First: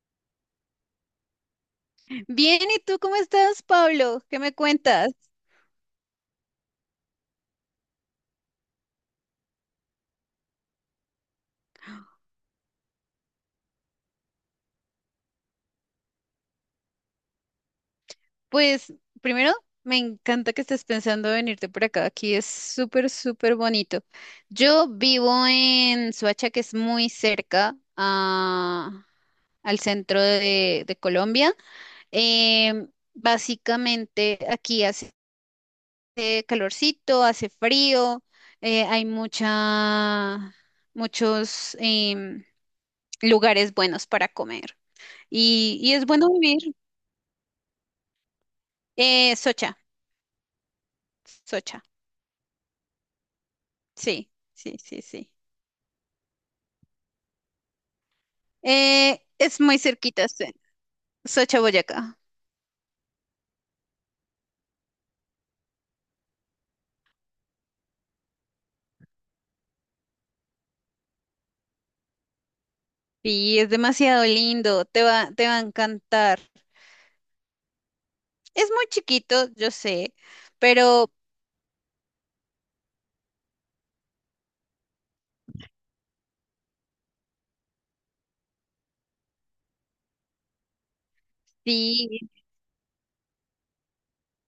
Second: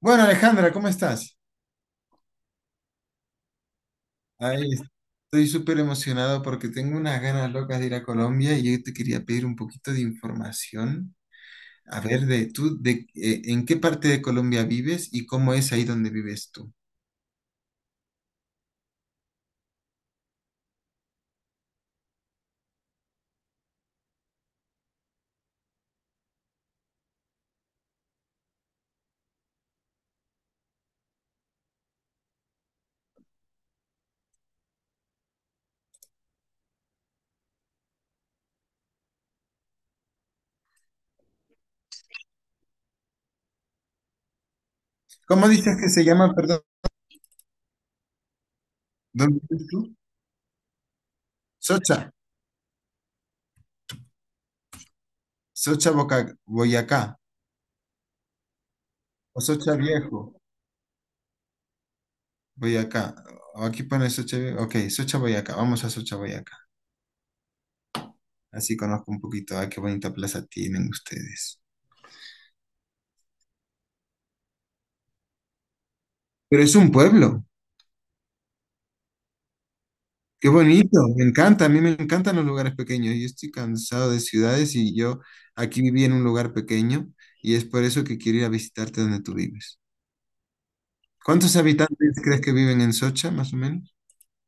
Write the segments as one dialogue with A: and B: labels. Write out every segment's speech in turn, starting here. A: Bueno, Alejandra, ¿cómo estás?
B: Bien, ¿y tú cómo estás, Pablo? ¿Qué me
A: Ahí es-
B: cuentas?
A: Estoy súper emocionado porque tengo unas ganas locas de ir a Colombia y yo te quería pedir un poquito de información. A ver, de tú, de en qué parte de Colombia vives y cómo es ahí donde vives tú.
B: Pues primero, me encanta que estés pensando venirte por acá. Aquí es súper, súper bonito. Yo vivo en Suacha, que es muy cerca al centro de Colombia. Básicamente, aquí hace calorcito, hace frío, hay muchos lugares buenos para comer
A: ¿Cómo dices
B: y,
A: que
B: y
A: se
B: es bueno
A: llama, perdón?
B: vivir. Eh,
A: ¿Dónde vives
B: Socha,
A: tú?
B: Socha,
A: Socha,
B: sí, sí, sí, sí.
A: Boyacá,
B: Eh,
A: o
B: es
A: Socha
B: muy cerquita,
A: Viejo,
B: sí, Socha, Boyacá.
A: Boyacá. O aquí pone Socha Viejo, ok, Socha Boyacá, vamos a Socha Boyacá. Así conozco un poquito, ah, qué bonita plaza tienen ustedes.
B: Sí, es demasiado lindo, te va a encantar.
A: Pero es un pueblo.
B: Es muy chiquito, yo sé,
A: Qué bonito,
B: pero
A: me encanta, a mí me encantan los lugares pequeños. Yo estoy cansado de ciudades y yo aquí viví en un lugar pequeño y es por eso que quiero ir a visitarte donde tú vives. ¿Cuántos habitantes
B: sí,
A: crees que viven en Socha, más o menos?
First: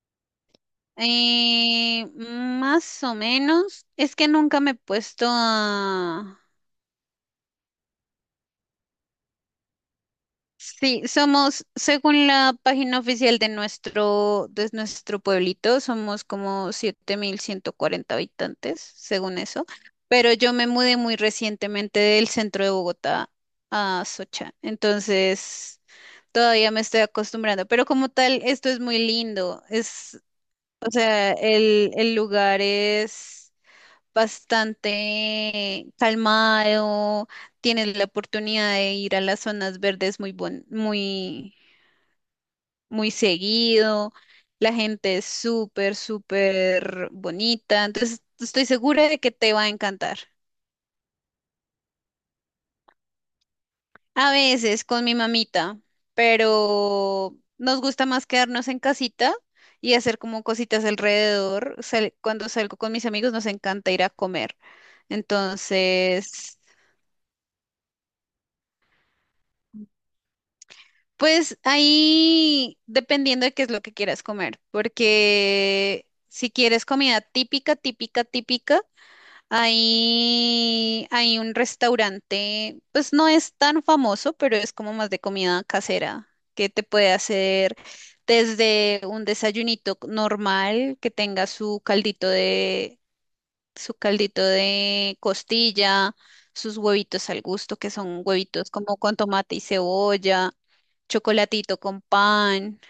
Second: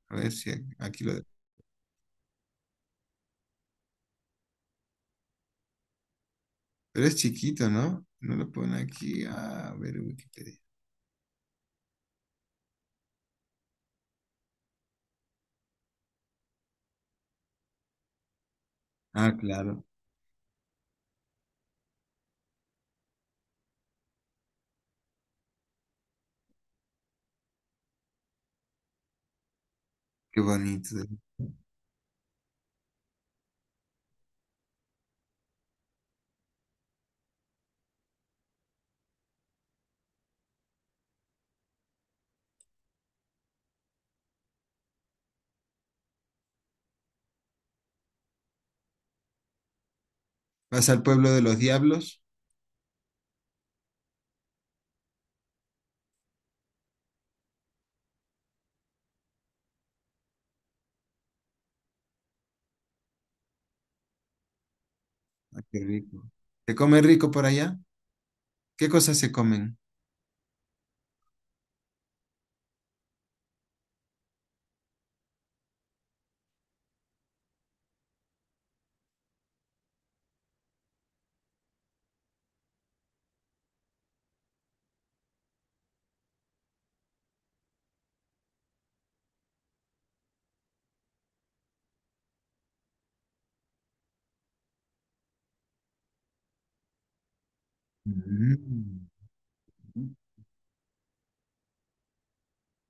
A: A ver si aquí lo...
B: más o menos, es que nunca me he puesto a.
A: Pero es chiquito, ¿no? No lo pone aquí. A ver, Wikipedia.
B: Sí, somos, según la página oficial de nuestro pueblito, somos como 7.140 habitantes,
A: Ah,
B: según eso.
A: claro,
B: Pero yo me mudé muy recientemente del centro de Bogotá a Socha, entonces todavía me estoy acostumbrando. Pero como tal, esto es muy lindo. Es,
A: qué
B: o
A: bonito.
B: sea, el lugar es bastante calmado, tienes la oportunidad de ir a las zonas verdes muy seguido, la gente es súper, súper bonita, entonces estoy segura de que te va a encantar.
A: ¿Vas al pueblo de los diablos?
B: A veces con mi mamita, pero nos gusta más quedarnos en casita y hacer como cositas alrededor. Cuando salgo con mis amigos nos encanta ir a comer.
A: Ah, qué rico.
B: Entonces,
A: ¿Se come rico por allá? ¿Qué cosas se comen?
B: pues ahí dependiendo de qué es lo que quieras comer, porque si quieres comida típica, típica, típica, ahí hay un restaurante, pues no es tan famoso, pero es como más de comida casera, que te puede hacer desde un desayunito normal que tenga su caldito de costilla, sus huevitos al gusto, que son huevitos como
A: Mm.
B: con tomate y cebolla, chocolatito con pan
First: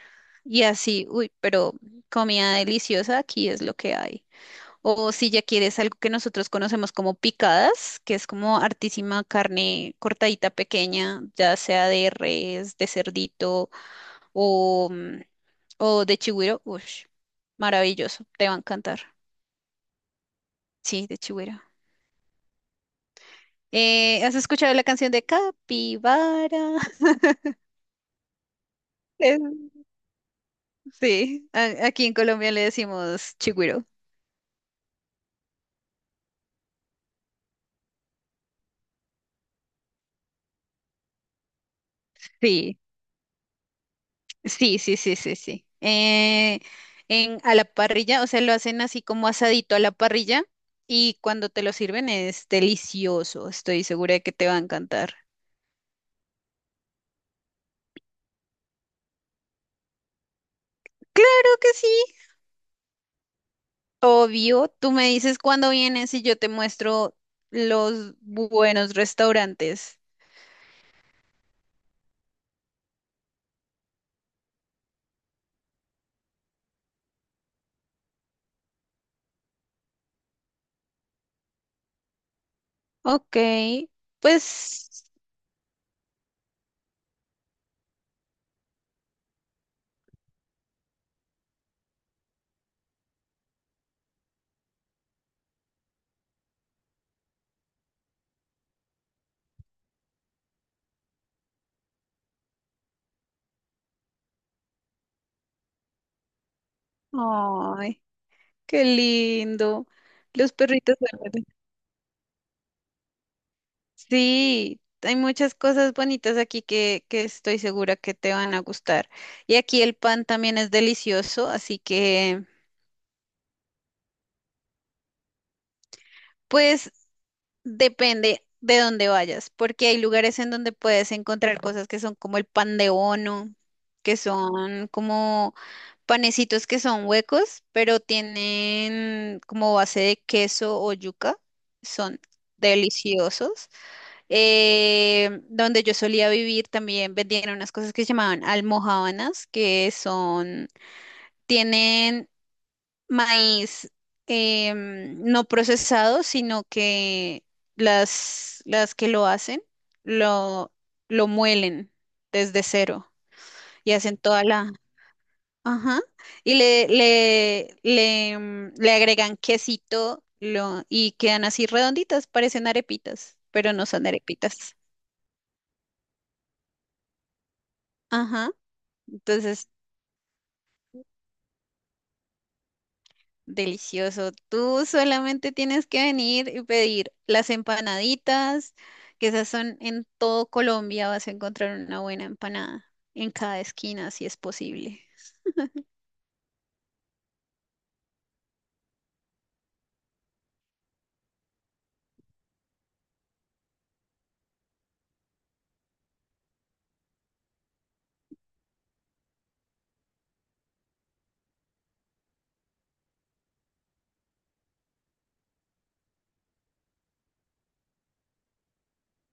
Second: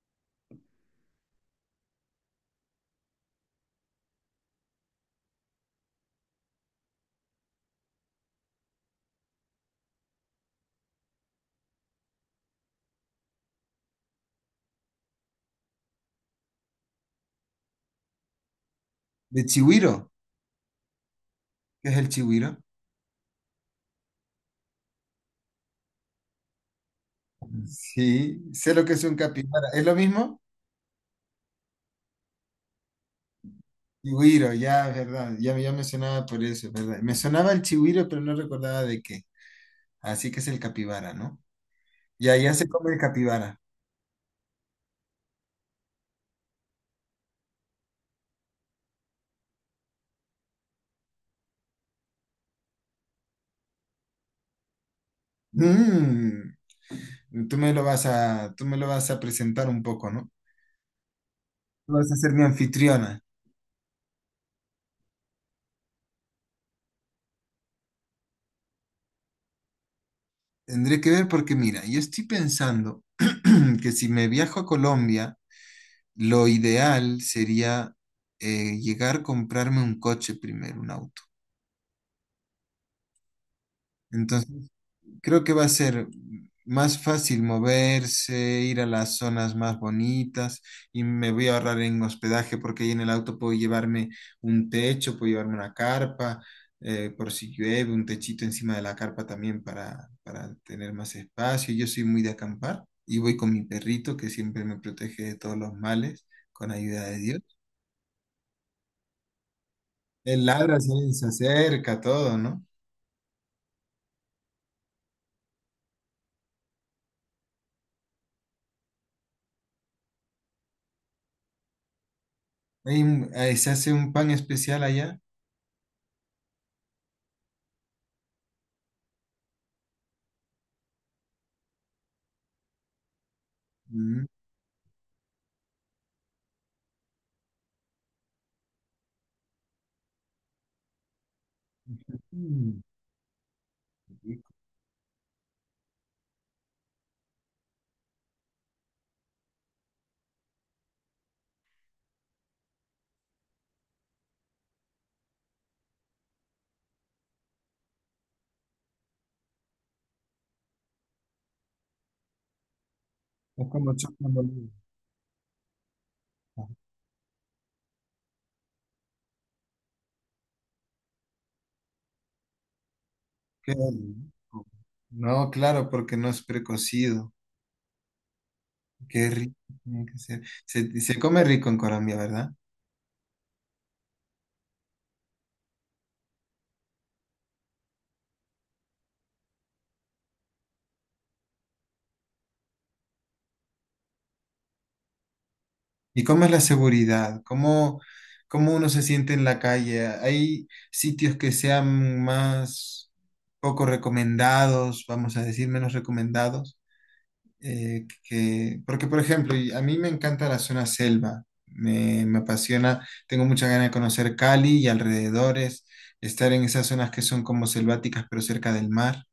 B: y así, uy, pero comida deliciosa aquí es lo que hay. O si ya quieres algo que nosotros conocemos como picadas, que es como artísima carne cortadita pequeña, ya sea de res, de cerdito o, mm, o de chigüiro, uy, maravilloso, te va a encantar.
A: ¿De chigüiro?
B: Sí, de chigüiro.
A: ¿Qué es el chigüiro?
B: ¿Has escuchado la canción de Capibara?
A: Sí, sé lo que es un capibara.
B: Es-
A: ¿Es lo mismo?
B: sí, aquí en Colombia le decimos chigüiro.
A: Chigüiro, ya, verdad. Ya, ya me sonaba por eso, ¿verdad? Me sonaba el chigüiro, pero no recordaba de qué. Así que es el capibara, ¿no? Ya, ya se
B: Sí,
A: come el capibara.
B: sí, sí, sí, sí, sí. A la parrilla, o sea, lo hacen así como asadito a la parrilla y cuando te lo sirven es delicioso. Estoy segura de que te va a encantar.
A: Mm, tú me lo vas a presentar un poco, ¿no?
B: Claro que sí.
A: Tú vas a ser mi anfitriona.
B: Obvio, tú me dices cuándo vienes y yo te muestro los buenos restaurantes.
A: Tendré que ver porque, mira, yo estoy pensando que si me viajo a Colombia, lo ideal sería llegar a comprarme un coche primero, un auto.
B: Ok,
A: Entonces,
B: pues.
A: creo que va a ser más fácil moverse, ir a las zonas más bonitas y me voy a ahorrar en hospedaje porque ahí en el auto puedo llevarme un techo, puedo llevarme una carpa, por si llueve, un techito encima de la carpa también para tener más espacio. Yo soy muy de acampar y voy con mi perrito que siempre me protege de todos los males con ayuda de Dios.
B: Ay. Qué lindo.
A: Él
B: Los
A: ladra, se
B: perritos
A: se
B: duermen.
A: acerca, todo, ¿no?
B: Sí, hay muchas cosas bonitas aquí que estoy segura que te van a gustar. Y aquí el pan también es delicioso, así que
A: Se hace un pan especial allá.
B: pues depende de dónde vayas, porque hay lugares en donde puedes encontrar cosas que son como el pan de bono, que son como panecitos que son huecos, pero tienen como base de queso o yuca. Son
A: Mm.
B: deliciosos. Donde yo solía vivir también vendían unas cosas que se llamaban almojábanas, que son, tienen maíz no procesado, sino que las que lo hacen lo, lo muelen desde cero
A: Es
B: y
A: como
B: hacen
A: chocando
B: toda
A: el-
B: la. Ajá. Y le agregan quesito y quedan así redonditas, parecen arepitas, pero
A: Qué
B: no son
A: rico.
B: arepitas.
A: No, claro, porque no es precocido.
B: Ajá.
A: Qué rico
B: Entonces,
A: tiene que ser. Se come rico en Colombia, ¿verdad?
B: delicioso. Tú solamente tienes que venir y pedir las empanaditas, que esas son en todo Colombia, vas a encontrar una buena empanada en cada esquina, si es posible.
A: ¿Y cómo es la seguridad? ¿Cómo uno se siente en la calle? ¿Hay sitios que sean más poco recomendados, vamos a decir, menos recomendados? Porque, por ejemplo, y a mí me encanta la zona selva, me apasiona, tengo mucha ganas de conocer Cali y alrededores, estar en esas zonas que son como selváticas, pero cerca del mar.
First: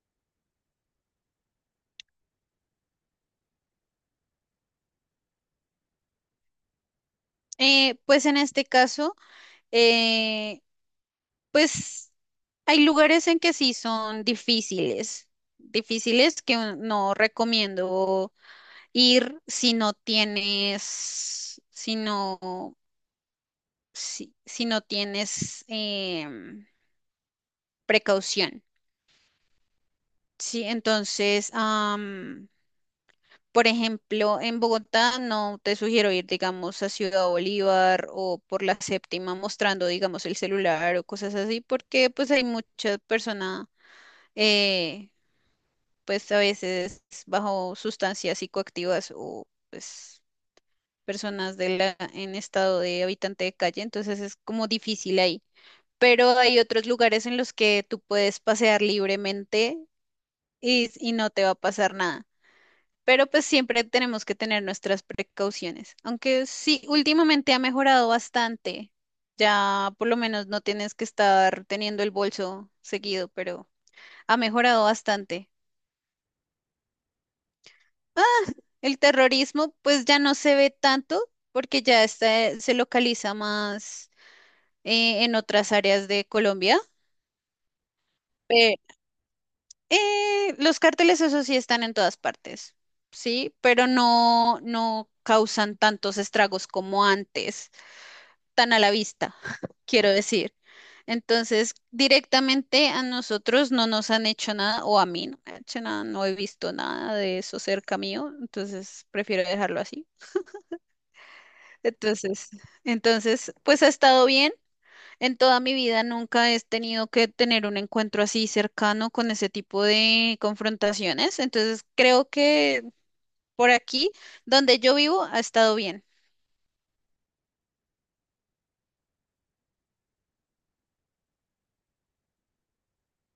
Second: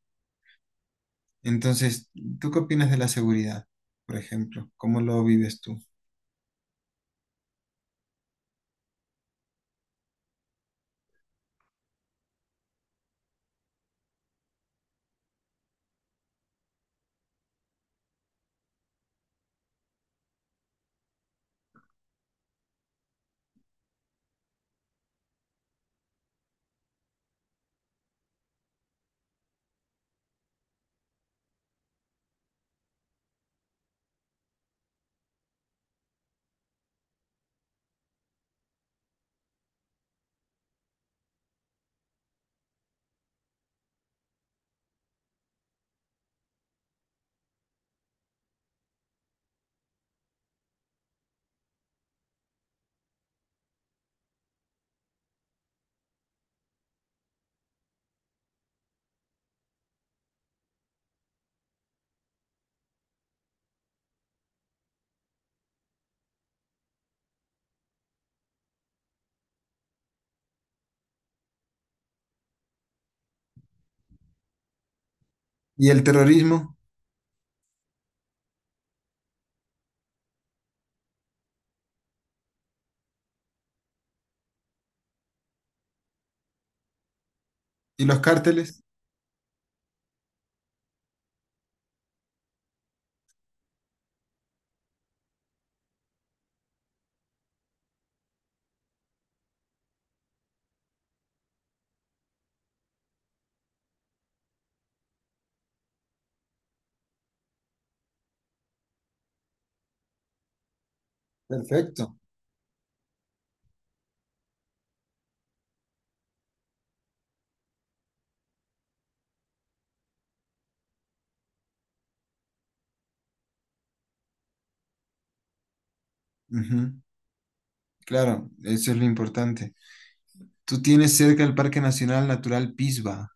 A: Entonces, ¿tú qué opinas de la seguridad, por ejemplo? ¿Cómo lo vives tú?
B: Pues en este caso, eh, pues hay lugares en que sí son difíciles, difíciles que no recomiendo ir si no tienes precaución. Sí, entonces, por ejemplo, en Bogotá no te sugiero ir, digamos, a Ciudad Bolívar o por la séptima mostrando, digamos, el celular o cosas así, porque pues hay muchas personas, eh, pues a veces bajo sustancias psicoactivas o pues personas en estado de habitante de calle, entonces es como difícil ahí. Pero hay otros lugares en los que tú puedes pasear libremente y no te va a pasar nada. Pero pues siempre tenemos que tener nuestras precauciones. Aunque sí, últimamente ha mejorado bastante. Ya por lo menos no tienes que estar teniendo el bolso seguido, pero ha mejorado bastante.
A: ¿Y el terrorismo?
B: Ah, el terrorismo pues ya no se ve tanto porque ya está, se localiza más en otras áreas de Colombia.
A: ¿Y los cárteles?
B: Pe- los cárteles, eso sí, están en todas partes, sí, pero no, no causan tantos estragos como antes, tan a la vista, quiero decir. Entonces, directamente a nosotros no nos han hecho nada, o a mí no me han hecho nada, no he visto nada de eso cerca mío, entonces prefiero dejarlo así.
A: Perfecto.
B: Entonces, entonces, pues ha estado bien. En toda mi vida nunca he tenido que tener un encuentro así cercano con ese tipo de confrontaciones. Entonces, creo que por aquí, donde yo vivo, ha estado bien.
A: Ujú, claro, eso es lo importante. Tú tienes cerca el Parque Nacional Natural Pisba.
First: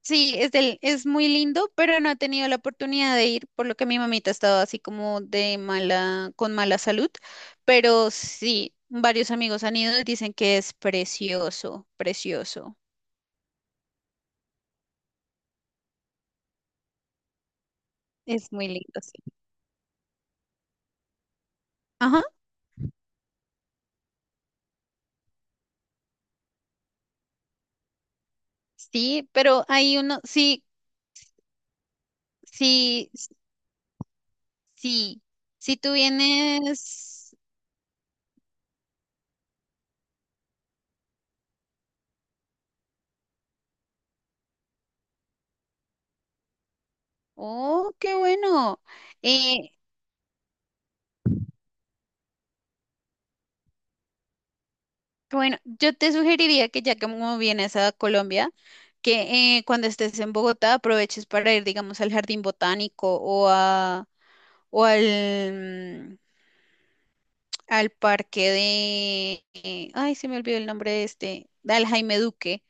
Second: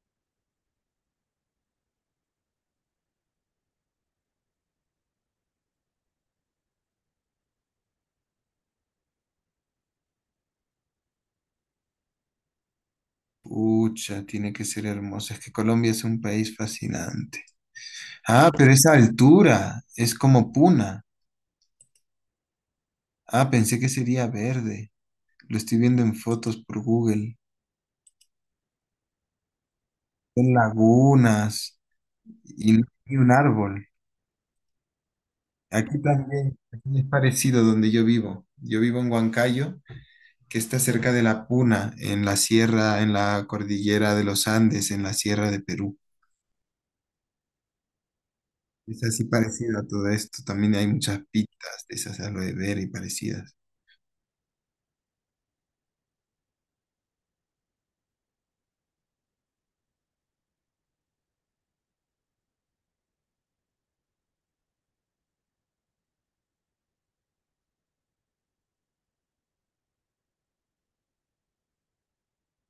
B: Sí, es muy lindo, pero no he tenido la oportunidad de ir, por lo que mi mamita estaba así como de mala, con mala salud, pero sí, varios amigos han ido y dicen que es precioso, precioso.
A: Pucha, tiene que ser hermoso. Es que Colombia es un país fascinante. Ah,
B: Es muy
A: pero esa
B: lindo, sí.
A: altura es como Puna.
B: Ajá,
A: Ah, pensé que sería verde. Lo estoy viendo en fotos por Google.
B: sí, pero hay uno,
A: Son
B: sí,
A: lagunas y no
B: sí,
A: hay un árbol.
B: sí, si tú
A: Aquí también aquí es
B: vienes,
A: parecido donde yo vivo. Yo vivo en Huancayo, que está cerca de la Puna, en la sierra, en la cordillera de los Andes, en la sierra de Perú.
B: oh, qué bueno.
A: Es así
B: Eh,
A: parecido a todo esto. También hay muchas pitas de esas aloe vera y parecidas.
B: Bueno, yo te sugeriría que ya que como vienes a Colombia, que cuando estés en Bogotá aproveches para ir, digamos, al jardín botánico o a o al, mm, al parque de, ay, se me olvidó el nombre de este, al Jaime Duque.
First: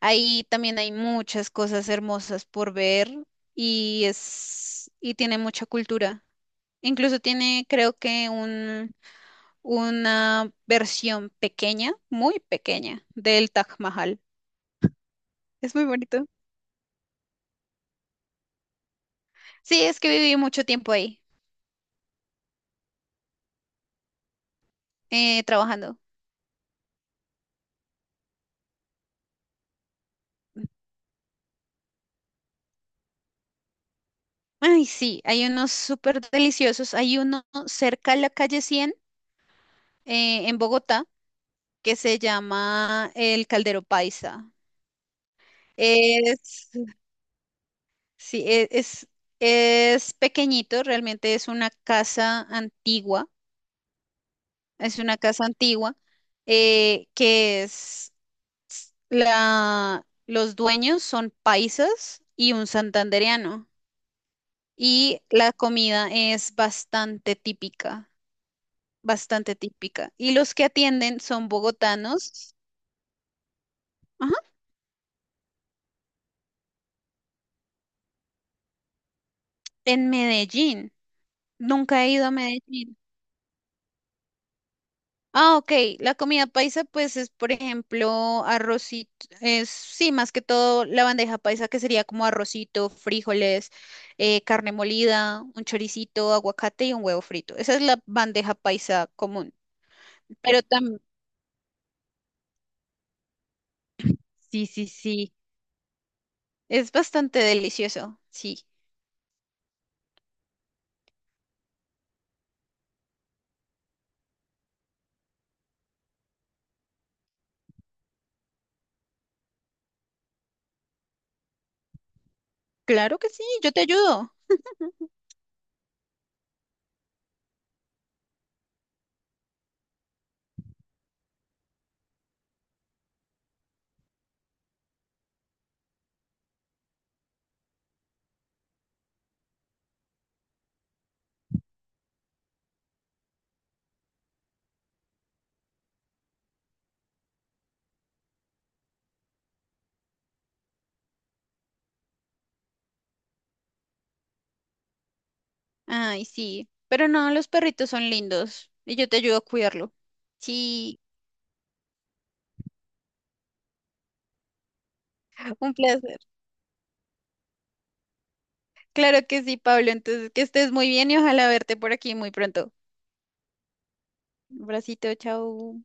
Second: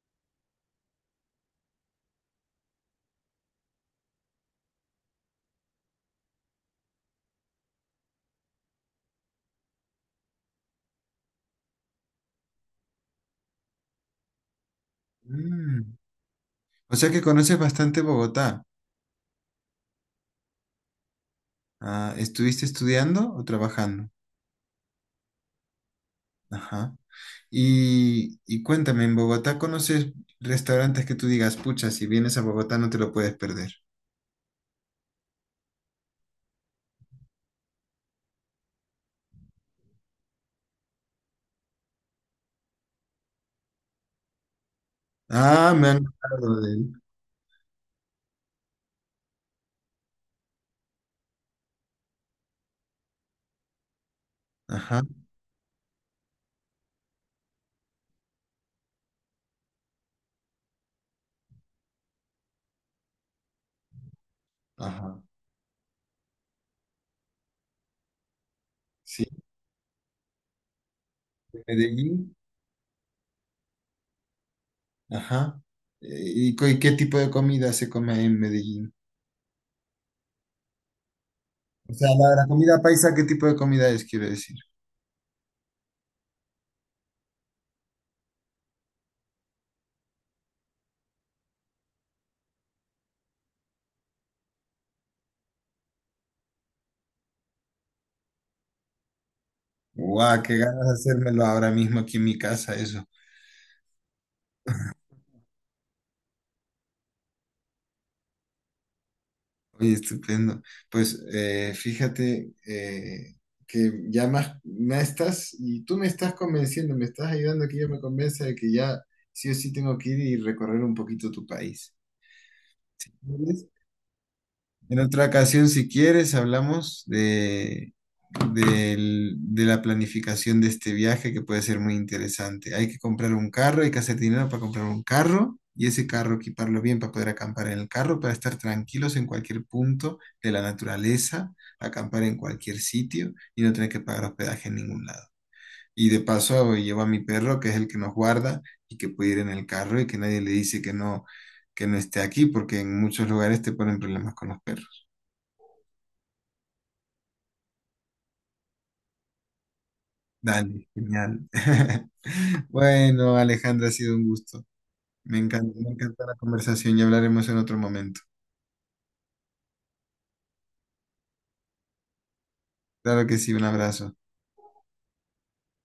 B: Ahí también hay muchas cosas hermosas por ver y tiene mucha cultura. Incluso tiene, creo que un una versión pequeña, muy pequeña, del Taj Mahal. Es muy
A: Mm.
B: bonito.
A: O sea que conoces bastante Bogotá.
B: Sí, es que viví mucho tiempo ahí,
A: Ah, ¿estuviste estudiando o trabajando?
B: trabajando.
A: Ajá. Y cuéntame, ¿en Bogotá conoces restaurantes que tú digas, pucha, si vienes a Bogotá no te lo puedes perder?
B: Ay, sí, hay unos súper deliciosos. Hay uno cerca a la calle 100 en Bogotá, que se llama el Caldero Paisa.
A: Ah, me han hablado
B: Es,
A: de él.
B: sí, es pequeñito, realmente es una casa antigua. Es
A: Ajá,
B: una casa antigua que es los dueños son paisas y un santandereano. Y
A: ajá.
B: la comida es bastante típica,
A: Sí,
B: bastante típica. Y los que atienden son
A: de Medellín.
B: bogotanos, ajá,
A: Ajá. ¿Y, y qué tipo de comida se come en Medellín?
B: en Medellín.
A: O
B: Nunca
A: sea,
B: he ido a
A: la comida
B: Medellín.
A: paisa, ¿qué tipo de comida es, quiero decir?
B: Ah, ok. La comida paisa, pues es, por ejemplo, arrocito, es, sí, más que todo la bandeja paisa, que sería como arrocito, frijoles, carne molida, un choricito, aguacate y un huevo frito. Esa es la bandeja paisa común.
A: Guau, qué
B: Pero
A: ganas de
B: también,
A: hacérmelo ahora mismo aquí en mi casa, eso.
B: sí, sí, sí. Es bastante delicioso, sí.
A: Oye, estupendo. Pues fíjate que ya más me estás, y tú me estás convenciendo, me estás ayudando a que yo me convenza de que ya sí o sí tengo que ir y recorrer un poquito tu país.
B: Claro que sí, yo te ayudo.
A: En otra ocasión, si quieres, hablamos de la planificación de este viaje que puede ser muy interesante. Hay que comprar un carro, hay que hacer dinero para comprar un carro y ese carro equiparlo bien para poder acampar en el carro, para estar tranquilos en cualquier punto de la naturaleza, acampar en cualquier sitio y no tener que pagar hospedaje en ningún lado. Y de paso llevo a mi perro, que es el que nos guarda y que puede ir en el carro y que nadie le dice que no esté aquí, porque en muchos lugares te ponen problemas con los perros.
B: Ay, sí, pero no, los perritos son lindos y yo te ayudo a cuidarlo.
A: Dale,
B: Sí,
A: genial. Bueno, Alejandra, ha sido un gusto.
B: un
A: Me
B: placer.
A: encanta la conversación y hablaremos en otro momento.
B: Claro que sí, Pablo. Entonces, que estés muy bien y ojalá verte por aquí muy pronto.
A: Claro que sí, un abrazo.
B: Un bracito, chao.